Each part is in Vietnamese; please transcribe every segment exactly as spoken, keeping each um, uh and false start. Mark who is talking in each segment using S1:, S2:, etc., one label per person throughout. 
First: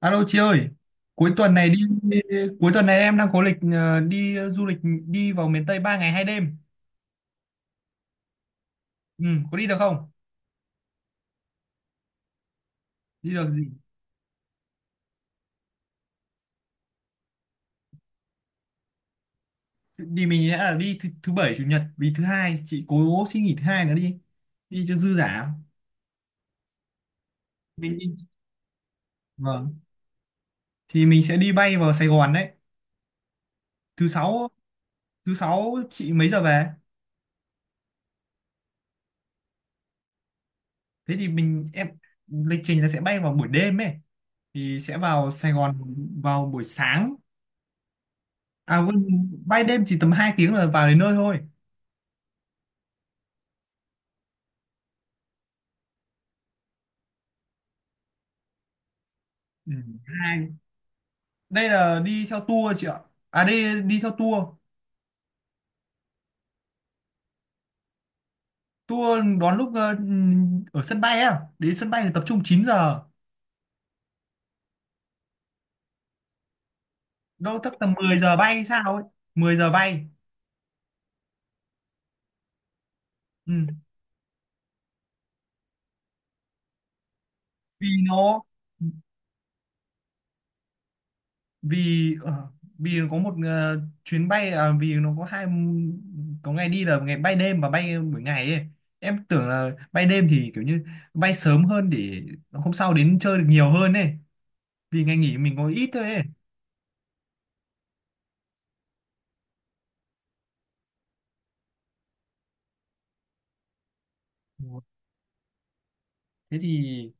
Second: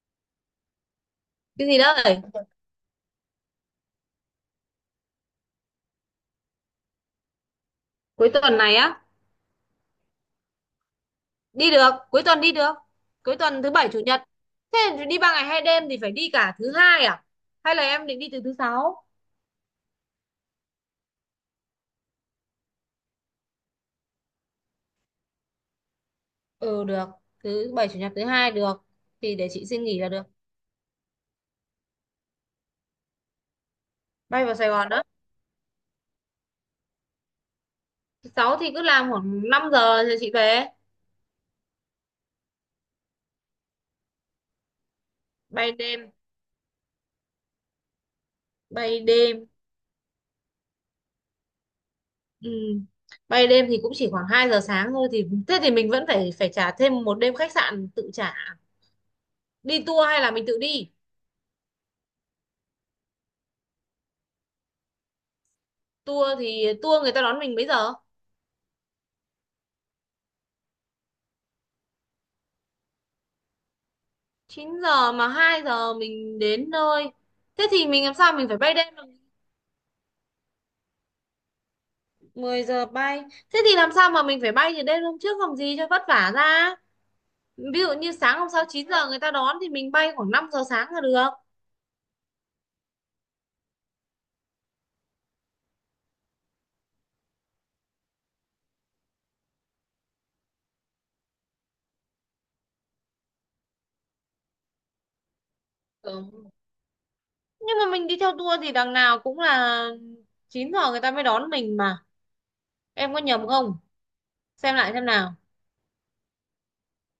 S1: Alo chị ơi, cuối tuần
S2: Cái
S1: này đi
S2: gì đấy?
S1: cuối tuần này em đang có lịch ờ, đi du lịch đi vào miền Tây ba ngày hai đêm.
S2: Cuối tuần này á?
S1: Ừ, có đi được không?
S2: Đi được, cuối tuần đi được.
S1: Đi
S2: Cuối
S1: được
S2: tuần
S1: gì?
S2: thứ bảy chủ nhật. Thế thì đi ba ngày hai đêm thì phải đi cả thứ hai à? Hay là em định đi từ thứ sáu?
S1: Đi mình sẽ là đi thứ, thứ bảy chủ nhật vì thứ hai chị cố xin nghỉ thứ hai nữa đi. Đi cho dư giả.
S2: Ừ được, thứ bảy
S1: Mình
S2: chủ nhật
S1: đi.
S2: thứ hai được. Thì để chị
S1: Vâng.
S2: xin nghỉ là được.
S1: Thì mình sẽ đi bay vào Sài Gòn đấy. Thứ
S2: Bay
S1: sáu
S2: vào Sài Gòn đó.
S1: thứ sáu chị mấy giờ về?
S2: Thứ sáu thì cứ làm khoảng năm giờ rồi chị về.
S1: Thế thì mình em lịch trình là sẽ bay vào buổi đêm ấy thì sẽ vào Sài
S2: Bay
S1: Gòn
S2: đêm,
S1: vào buổi sáng. À
S2: bay
S1: quên,
S2: đêm.
S1: bay đêm chỉ tầm hai tiếng là vào đến nơi thôi.
S2: Ừ. Bay đêm thì cũng chỉ khoảng hai giờ sáng thôi, thì thế thì mình vẫn phải phải trả thêm một đêm khách sạn tự trả.
S1: Ừ.
S2: Đi tour hay là mình tự
S1: Hai.
S2: đi?
S1: Đây là đi theo tour chị ạ. À đây đi theo tour.
S2: Tour thì tour người ta đón mình mấy giờ?
S1: Tour đón lúc ờ, ở sân bay á. Đến sân bay thì tập trung chín giờ.
S2: Chín giờ mà hai giờ mình đến nơi.
S1: Đâu
S2: Thế
S1: chắc
S2: thì
S1: tầm
S2: mình làm
S1: mười
S2: sao
S1: giờ
S2: mình phải
S1: bay
S2: bay
S1: sao
S2: đêm được.
S1: ấy. Mười giờ bay.
S2: mười giờ bay.
S1: Ừ.
S2: Thế thì làm sao mà mình phải bay từ đêm hôm trước làm gì cho vất vả ra. Ví
S1: Vì
S2: dụ như sáng
S1: nó
S2: hôm sau chín giờ người ta đón thì mình bay khoảng năm giờ sáng là được.
S1: vì ờ, vì nó có một ờ, chuyến bay à, vì nó có hai có ngày đi là ngày bay đêm và bay buổi ngày ấy. Em tưởng là bay đêm thì kiểu như bay sớm hơn để hôm sau đến chơi được nhiều hơn ấy. Vì ngày nghỉ mình có ít thôi ấy.
S2: Ừ. Nhưng mà mình đi theo tour thì đằng nào cũng là chín giờ người ta mới đón mình mà. Em có nhầm không? Xem
S1: Ủa,
S2: lại xem nào.
S1: Thế thì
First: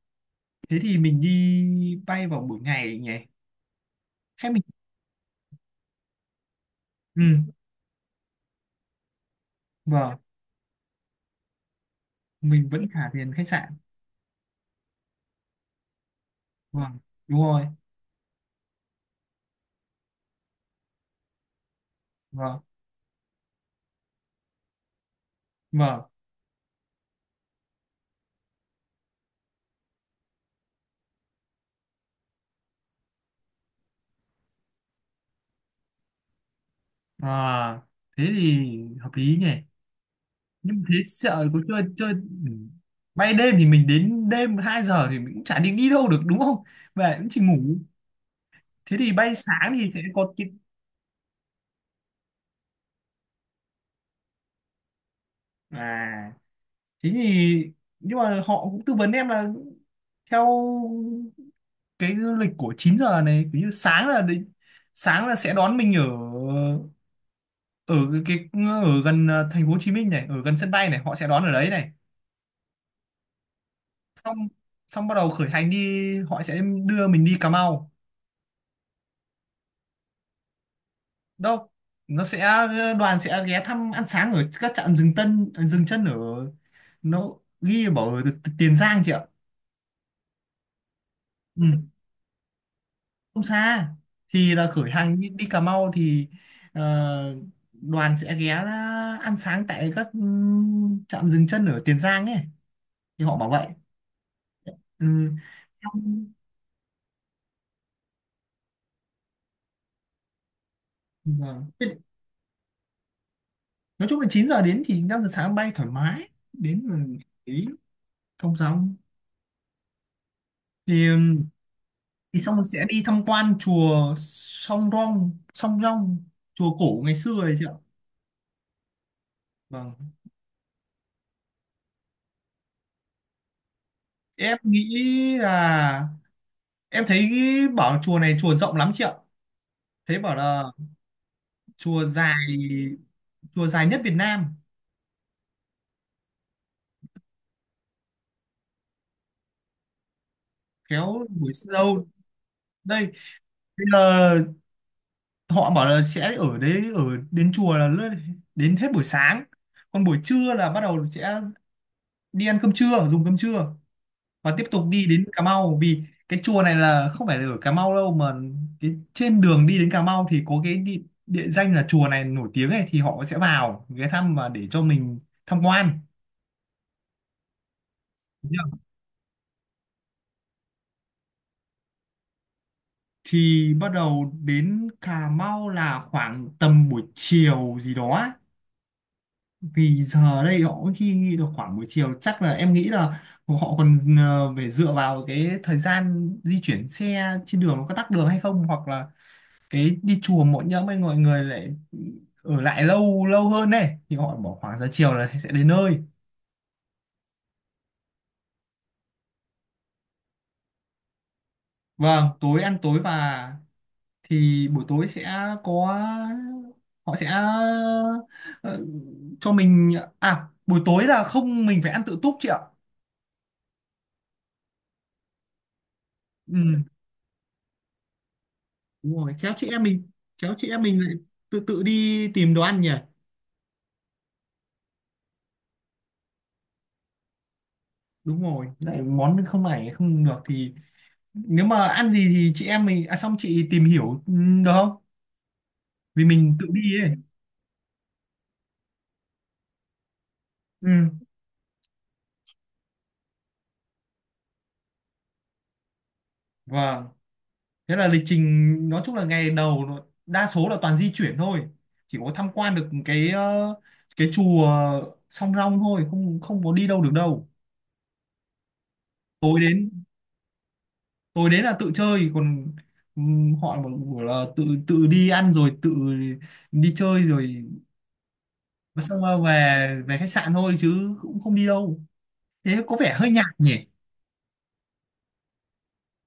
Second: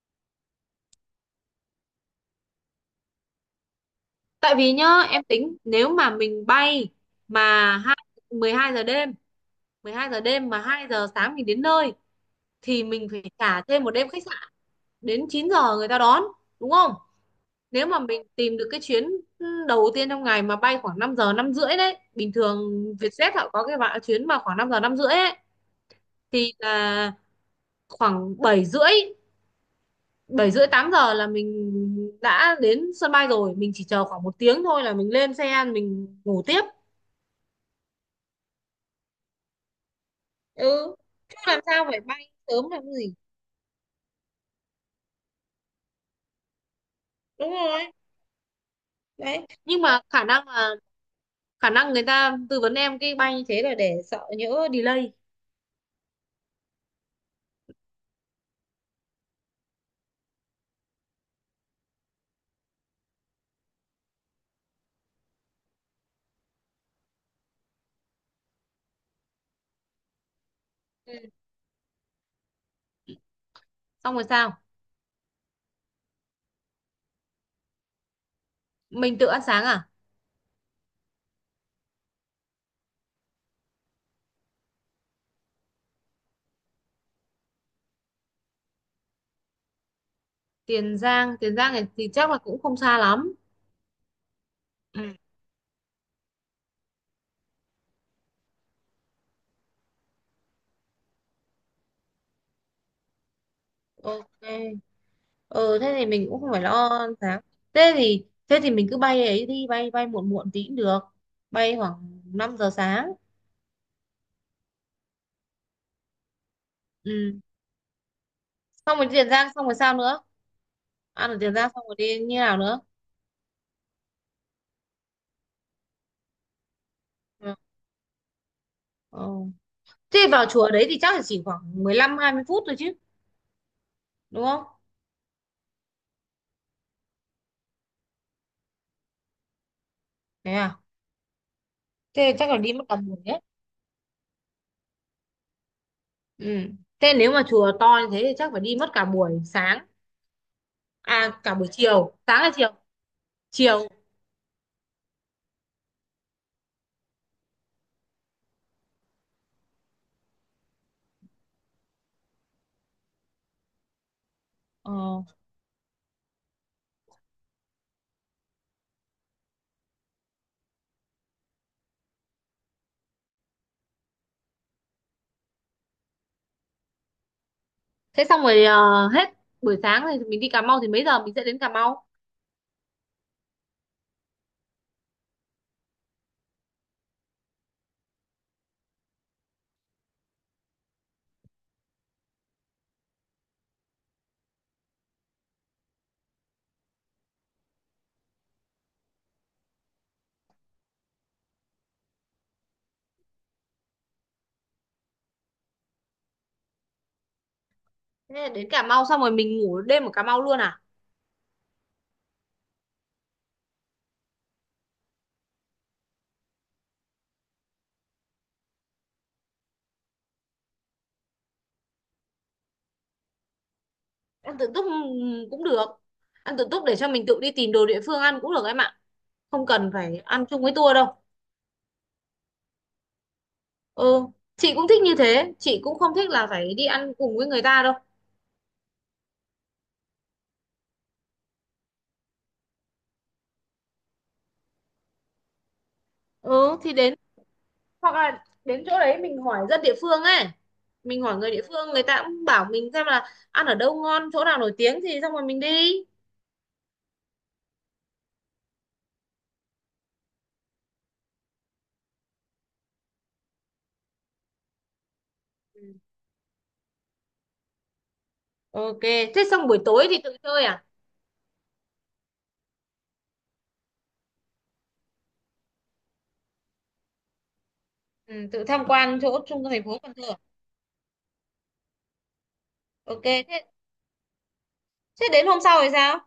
S1: thế thì mình đi bay vào buổi ngày nhỉ, hay
S2: Tại
S1: mình
S2: vì nhá, em tính nếu mà mình bay
S1: ừ,
S2: mà hai- mười hai giờ đêm, mười hai
S1: vâng,
S2: giờ đêm mà hai giờ sáng mình đến nơi
S1: mình
S2: thì
S1: vẫn
S2: mình
S1: trả
S2: phải
S1: tiền khách
S2: trả
S1: sạn,
S2: thêm một đêm khách sạn đến chín giờ người ta đón, đúng không?
S1: vâng, đúng rồi,
S2: Nếu mà mình tìm được cái chuyến đầu tiên trong ngày mà bay khoảng năm giờ năm rưỡi đấy, bình thường
S1: vâng,
S2: Vietjet họ có cái bạn chuyến mà khoảng năm giờ năm rưỡi ấy,
S1: vâng.
S2: thì là khoảng bảy rưỡi, bảy rưỡi tám giờ là mình đã đến sân bay rồi, mình chỉ chờ khoảng một tiếng thôi là mình lên xe mình ngủ tiếp.
S1: À, thế thì hợp lý nhỉ, nhưng thế
S2: Ừ, chứ
S1: sợ có
S2: làm
S1: chơi
S2: sao phải
S1: chơi.
S2: bay
S1: Ừ.
S2: sớm làm cái gì.
S1: Bay đêm thì mình đến đêm hai giờ thì mình cũng chả định đi đâu được đúng không, về cũng chỉ
S2: Đúng
S1: ngủ.
S2: rồi,
S1: Thế thì bay
S2: đấy
S1: sáng
S2: nhưng
S1: thì sẽ
S2: mà khả
S1: có cái
S2: năng là khả năng người ta tư vấn em cái bay như thế là để sợ nhỡ delay.
S1: à thế thì, nhưng mà họ cũng tư vấn em là theo cái lịch của chín giờ này kiểu như sáng là đến sáng là sẽ đón mình ở ở cái, cái ở gần ờ, thành phố Hồ Chí Minh này, ở gần sân bay này
S2: Ừ.
S1: họ sẽ đón ở đấy này,
S2: Xong rồi
S1: xong
S2: sao,
S1: xong bắt đầu khởi hành đi, họ sẽ đưa mình đi Cà Mau.
S2: mình tự ăn sáng à?
S1: Đâu, nó sẽ ờ, đoàn sẽ ghé thăm ăn sáng ở các trạm dừng tân dừng chân ở, nó ghi bảo ở Tiền Giang chị ạ.
S2: Tiền Giang. Tiền
S1: Ừ.
S2: Giang này thì chắc là cũng không xa lắm.
S1: Không xa, thì là khởi
S2: Ừ.
S1: hành đi, đi, Cà Mau thì ờ, đoàn sẽ ghé ra ăn sáng tại các ừm, trạm dừng chân ở Tiền Giang ấy, thì họ bảo vậy.
S2: Ok.
S1: Ừ.
S2: Ừ, thế thì mình
S1: Em-
S2: cũng không phải lo ăn sáng, thế thì thế thì mình cứ bay ấy, đi bay bay muộn muộn tí cũng được,
S1: vâng.
S2: bay
S1: Thế
S2: khoảng năm giờ sáng.
S1: nói chung là chín giờ đến thì năm giờ sáng bay thoải mái đến là,
S2: Ừ.
S1: ý thông dòng.
S2: Xong rồi Tiền Giang, xong rồi sao nữa,
S1: thì
S2: ăn ở
S1: ừm,
S2: Tiền Giang xong rồi đi như
S1: thì xong
S2: nào
S1: rồi
S2: nữa?
S1: sẽ đi tham quan chùa Song Rong Song Rong, chùa cổ ngày xưa
S2: Ừ.
S1: ấy chị ạ.
S2: Ừ.
S1: Vâng.
S2: Thế vào chùa đấy thì chắc là chỉ khoảng mười lăm hai mươi phút thôi chứ, đúng
S1: em
S2: không?
S1: nghĩ là em thấy bảo chùa này chùa rộng lắm chị ạ, thấy bảo
S2: Thế
S1: là
S2: à?
S1: chùa
S2: Thế
S1: dài
S2: chắc là đi mất cả buổi đấy.
S1: chùa dài nhất Việt Nam.
S2: Ừ. Thế nếu mà chùa to như thế thì chắc phải đi mất cả buổi sáng.
S1: Kéo
S2: À
S1: buổi
S2: cả buổi
S1: sâu
S2: chiều, sáng hay chiều?
S1: đây, bây
S2: Chiều.
S1: giờ họ bảo là sẽ ở đấy, ở đến chùa là lướt- đến hết buổi sáng. Còn buổi trưa là bắt đầu sẽ đi ăn cơm trưa dùng cơm trưa và tiếp tục
S2: Ờ.
S1: đi đến Cà Mau, vì cái chùa này là không phải là ở Cà Mau đâu mà cái trên đường đi đến Cà Mau thì có cái địa, địa danh là chùa này nổi tiếng ấy, thì họ sẽ vào ghé thăm và để cho mình tham quan.
S2: Thế xong rồi ờ, hết buổi sáng thì mình đi Cà Mau, thì mấy giờ mình sẽ đến Cà Mau?
S1: Thì bắt đầu đến Cà Mau là khoảng tầm buổi chiều gì đó á. Vì giờ đây họ cũng khi nghĩ được khoảng buổi chiều, chắc là em nghĩ là họ còn ờ, phải dựa vào cái thời gian di chuyển xe trên đường, nó có tắc đường hay không, hoặc là cái đi chùa mỗi nhóm ấy mọi người lại ở lại lâu lâu hơn này, thì họ bỏ khoảng giờ chiều là sẽ đến nơi.
S2: Thế là đến Cà Mau xong rồi mình ngủ đêm ở Cà Mau luôn à?
S1: Vâng, tối ăn tối và thì buổi tối sẽ có, họ sẽ ờ, cho mình. À buổi tối là không, mình phải ăn tự túc chị ạ.
S2: Ăn tự túc, ừm, cũng được. Ăn tự
S1: Ừ,
S2: túc để cho mình tự đi tìm đồ địa phương ăn cũng được em ạ,
S1: đúng rồi. khéo
S2: không
S1: chị em
S2: cần
S1: mình
S2: phải ăn
S1: khéo
S2: chung
S1: chị
S2: với
S1: em
S2: tour
S1: mình lại
S2: đâu.
S1: tự tự đi tìm đồ ăn nhỉ.
S2: Ừ, chị cũng thích như thế, chị cũng không thích là phải đi ăn cùng với người ta đâu.
S1: Đúng rồi, lại món không này không được thì nếu mà ăn gì thì chị em mình, à xong chị tìm hiểu, ừ, được không, vì mình tự
S2: Ừ thì
S1: đi ấy.
S2: đến, hoặc là đến chỗ đấy mình hỏi dân địa phương ấy,
S1: Ừ.
S2: mình hỏi người địa phương người ta cũng bảo mình xem là ăn ở đâu ngon chỗ nào nổi tiếng thì xong rồi mình đi.
S1: Vâng. Thế là lịch trình nói chung là ngày đầu nó- đa số là toàn di chuyển thôi, chỉ có tham quan được cái ờ, cái chùa Song Rong
S2: Ừ.
S1: thôi, không không có đi đâu được đâu.
S2: Ok, thế
S1: tối
S2: xong buổi
S1: đến
S2: tối thì tự chơi à?
S1: tối đến là tự chơi, còn ừm, họ mà bảo là tự tự đi ăn rồi tự đi chơi rồi
S2: Ừ, tự tham quan
S1: xong rồi
S2: chỗ trung tâm thành phố
S1: về
S2: Cần
S1: về
S2: Thơ
S1: khách
S2: à?
S1: sạn thôi chứ cũng không đi đâu, thế có vẻ
S2: Ok
S1: hơi nhạt
S2: thế,
S1: nhỉ.
S2: thế đến hôm sau thì sao?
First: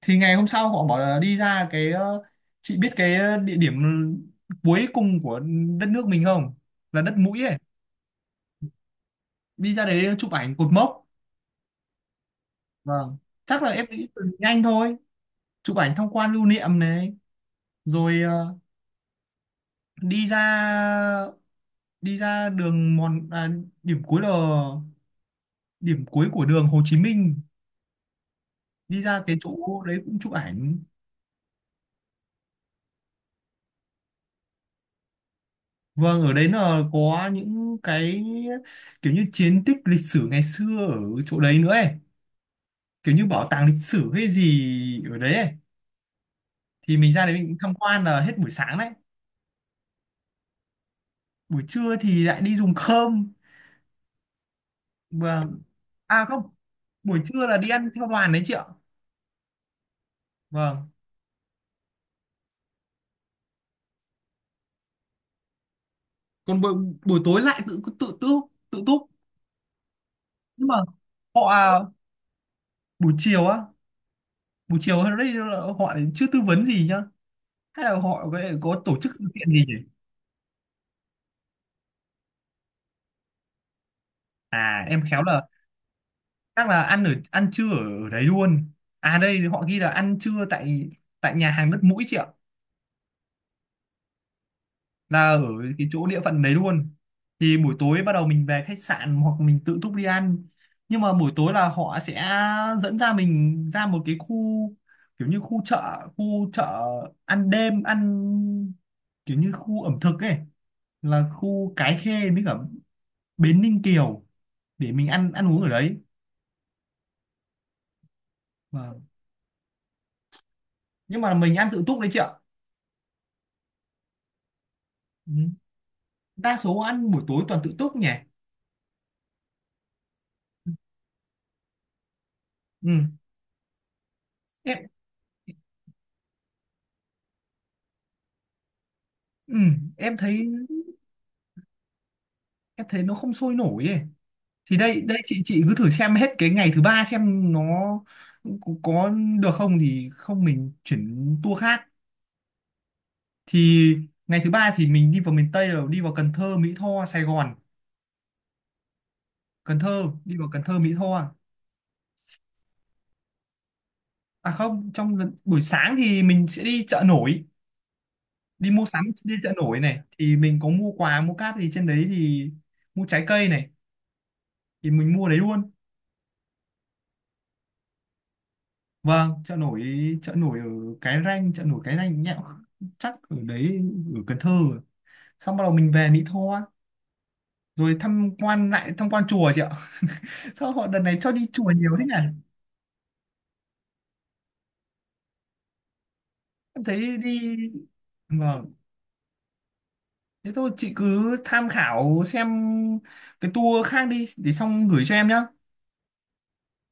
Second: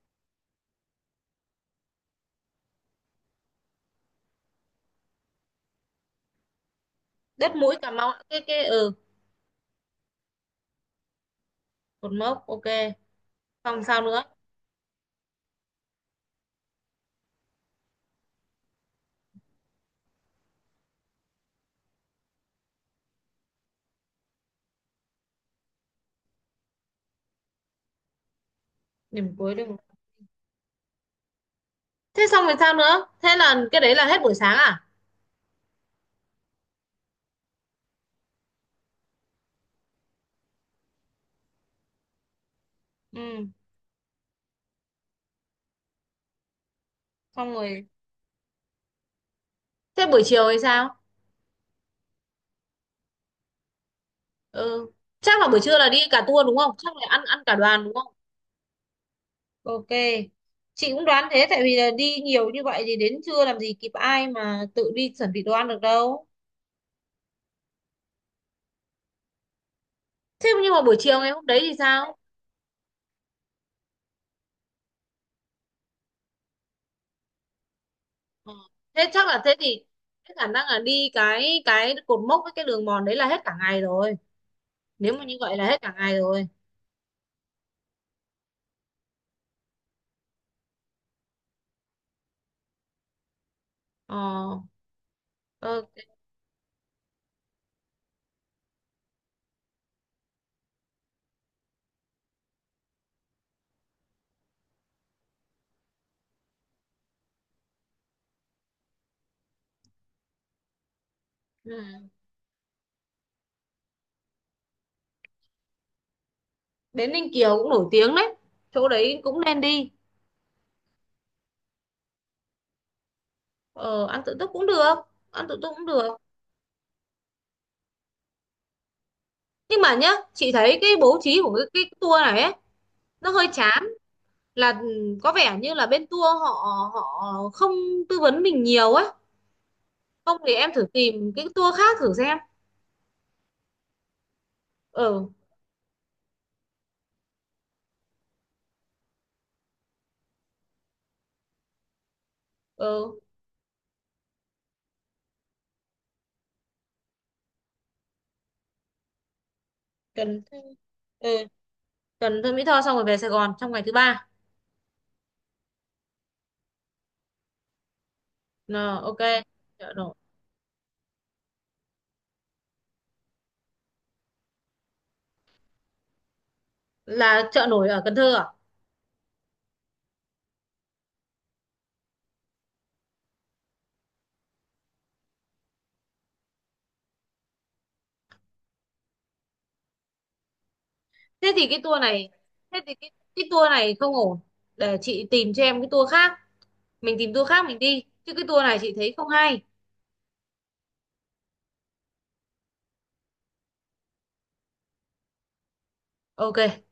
S1: Thì ngày hôm sau họ bảo là đi ra cái ờ, chị biết cái địa điểm cuối cùng của đất nước mình không, là đất mũi
S2: Đất
S1: ấy,
S2: mũi Cà Mau ạ. Cái cái ừ
S1: đi ra đấy chụp ảnh cột mốc.
S2: cột mốc, ok.
S1: Vâng, chắc là
S2: Xong
S1: em
S2: sao
S1: nghĩ từ
S2: nữa?
S1: nhanh thôi. Chụp ảnh tham quan lưu niệm này, rồi ờ, đi ra đi ra đường mòn à, điểm cuối là điểm cuối của đường Hồ Chí Minh, đi ra
S2: Điểm
S1: cái
S2: cuối đi.
S1: chỗ đấy cũng chụp ảnh.
S2: Thế xong rồi sao nữa, thế là cái đấy là hết buổi sáng à?
S1: Vâng, ở đấy là có những cái kiểu như chiến tích lịch sử ngày xưa ở chỗ đấy nữa ấy, kiểu như bảo
S2: Ừ.
S1: tàng lịch sử hay gì ở đấy ấy. Thì mình ra đấy
S2: Xong
S1: mình tham
S2: rồi
S1: quan là hết buổi sáng đấy,
S2: thế buổi chiều thì sao?
S1: buổi trưa thì lại đi dùng cơm.
S2: Ừ, chắc là buổi
S1: Vâng.
S2: trưa là đi cả
S1: À không,
S2: tour đúng không, chắc là
S1: buổi
S2: ăn ăn
S1: trưa
S2: cả
S1: là đi
S2: đoàn
S1: ăn
S2: đúng
S1: theo
S2: không?
S1: đoàn đấy chị ạ.
S2: Ok.
S1: Vâng.
S2: Chị cũng đoán thế tại vì là đi nhiều như vậy thì đến trưa làm gì kịp ai mà tự đi chuẩn bị đồ ăn được đâu.
S1: Còn buổi buổi tối lại tự tự tự tự túc.
S2: Thế
S1: Nhưng
S2: nhưng
S1: mà
S2: mà buổi chiều ngày
S1: họ
S2: hôm đấy thì
S1: à,
S2: sao?
S1: buổi chiều á, buổi chiều ở đây là họ lại chưa tư vấn gì nhá. Hay là họ có
S2: Ờ,
S1: có tổ
S2: thế
S1: chức sự
S2: chắc là
S1: kiện
S2: thế
S1: gì nhỉ?
S2: thì thế khả năng là đi cái cái cột mốc với cái đường mòn đấy là hết cả ngày rồi.
S1: À em
S2: Nếu
S1: khéo
S2: mà như
S1: là
S2: vậy là hết cả ngày rồi.
S1: chắc là ăn ở ăn trưa ở, ở đấy luôn. À đây họ ghi là ăn trưa tại tại nhà hàng đất mũi chị ạ.
S2: Ờ,
S1: Là ở cái chỗ
S2: ok.
S1: địa phận đấy luôn, thì buổi tối bắt đầu mình về khách sạn hoặc mình tự túc đi ăn, nhưng mà buổi tối là họ sẽ dẫn ra mình ra một cái khu kiểu như khu chợ khu chợ ăn đêm ăn kiểu như khu ẩm thực ấy, là khu Cái
S2: Ừ.
S1: Khê với cả Bến Ninh Kiều để mình ăn ăn uống ở đấy.
S2: Bến Ninh Kiều cũng nổi tiếng đấy. Chỗ
S1: Vâng.
S2: đấy cũng nên đi.
S1: Nhưng mà mình ăn tự túc đấy chị ạ.
S2: Ờ, ăn tự túc cũng được.
S1: Ừ.
S2: Ăn tự túc cũng được.
S1: Đa số ăn buổi tối toàn tự túc nhỉ.
S2: Nhưng mà nhá, chị thấy cái bố trí của cái, cái tour này ấy,
S1: Ừ.
S2: nó hơi chán, là
S1: em
S2: ừ, có vẻ như là bên tour họ họ không tư vấn mình nhiều á,
S1: ừ. em
S2: không
S1: thấy
S2: thì em thử tìm cái tour khác thử xem.
S1: em thấy nó không sôi nổi ấy, thì đây, đây
S2: Ừ.
S1: chị chị cứ thử xem hết cái ngày thứ ba xem nó có, có được không, thì không mình chuyển tour khác.
S2: Ừ,
S1: Thì ngày thứ ba thì mình đi vào miền Tây rồi đi vào Cần Thơ Mỹ Tho Sài Gòn Cần Thơ đi
S2: Cần
S1: vào
S2: Thơ.
S1: Cần Thơ Mỹ Tho à.
S2: Ừ. Cần Thơ, Mỹ Tho xong rồi về Sài Gòn trong ngày thứ ba.
S1: À không, trong lần- buổi sáng thì mình sẽ đi chợ nổi, đi mua
S2: Ờ,
S1: sắm,
S2: ok
S1: đi chợ nổi
S2: chợ
S1: này
S2: nổi.
S1: thì mình có mua quà mua cáp thì trên đấy thì mua trái cây này thì mình mua đấy luôn.
S2: Là chợ nổi ở Cần Thơ à?
S1: Vâng. chợ nổi chợ nổi ở Cái Răng, chợ nổi Cái Răng nhẹo, chắc ở đấy ở Cần Thơ, xong bắt đầu mình về Mỹ Tho rồi tham quan lại tham quan chùa chị ạ. Sao họ đợt này cho đi
S2: Thế thì
S1: chùa
S2: cái
S1: nhiều
S2: tour
S1: thế nhỉ.
S2: này, thế thì cái, cái tour này không ổn, để chị tìm cho em cái tour khác,
S1: Em thấy
S2: mình tìm tour
S1: đi,
S2: khác mình đi chứ cái tour
S1: vâng,
S2: này chị thấy không hay.
S1: thế thôi chị cứ tham khảo xem cái tour khác đi để xong gửi cho em nhá
S2: Ok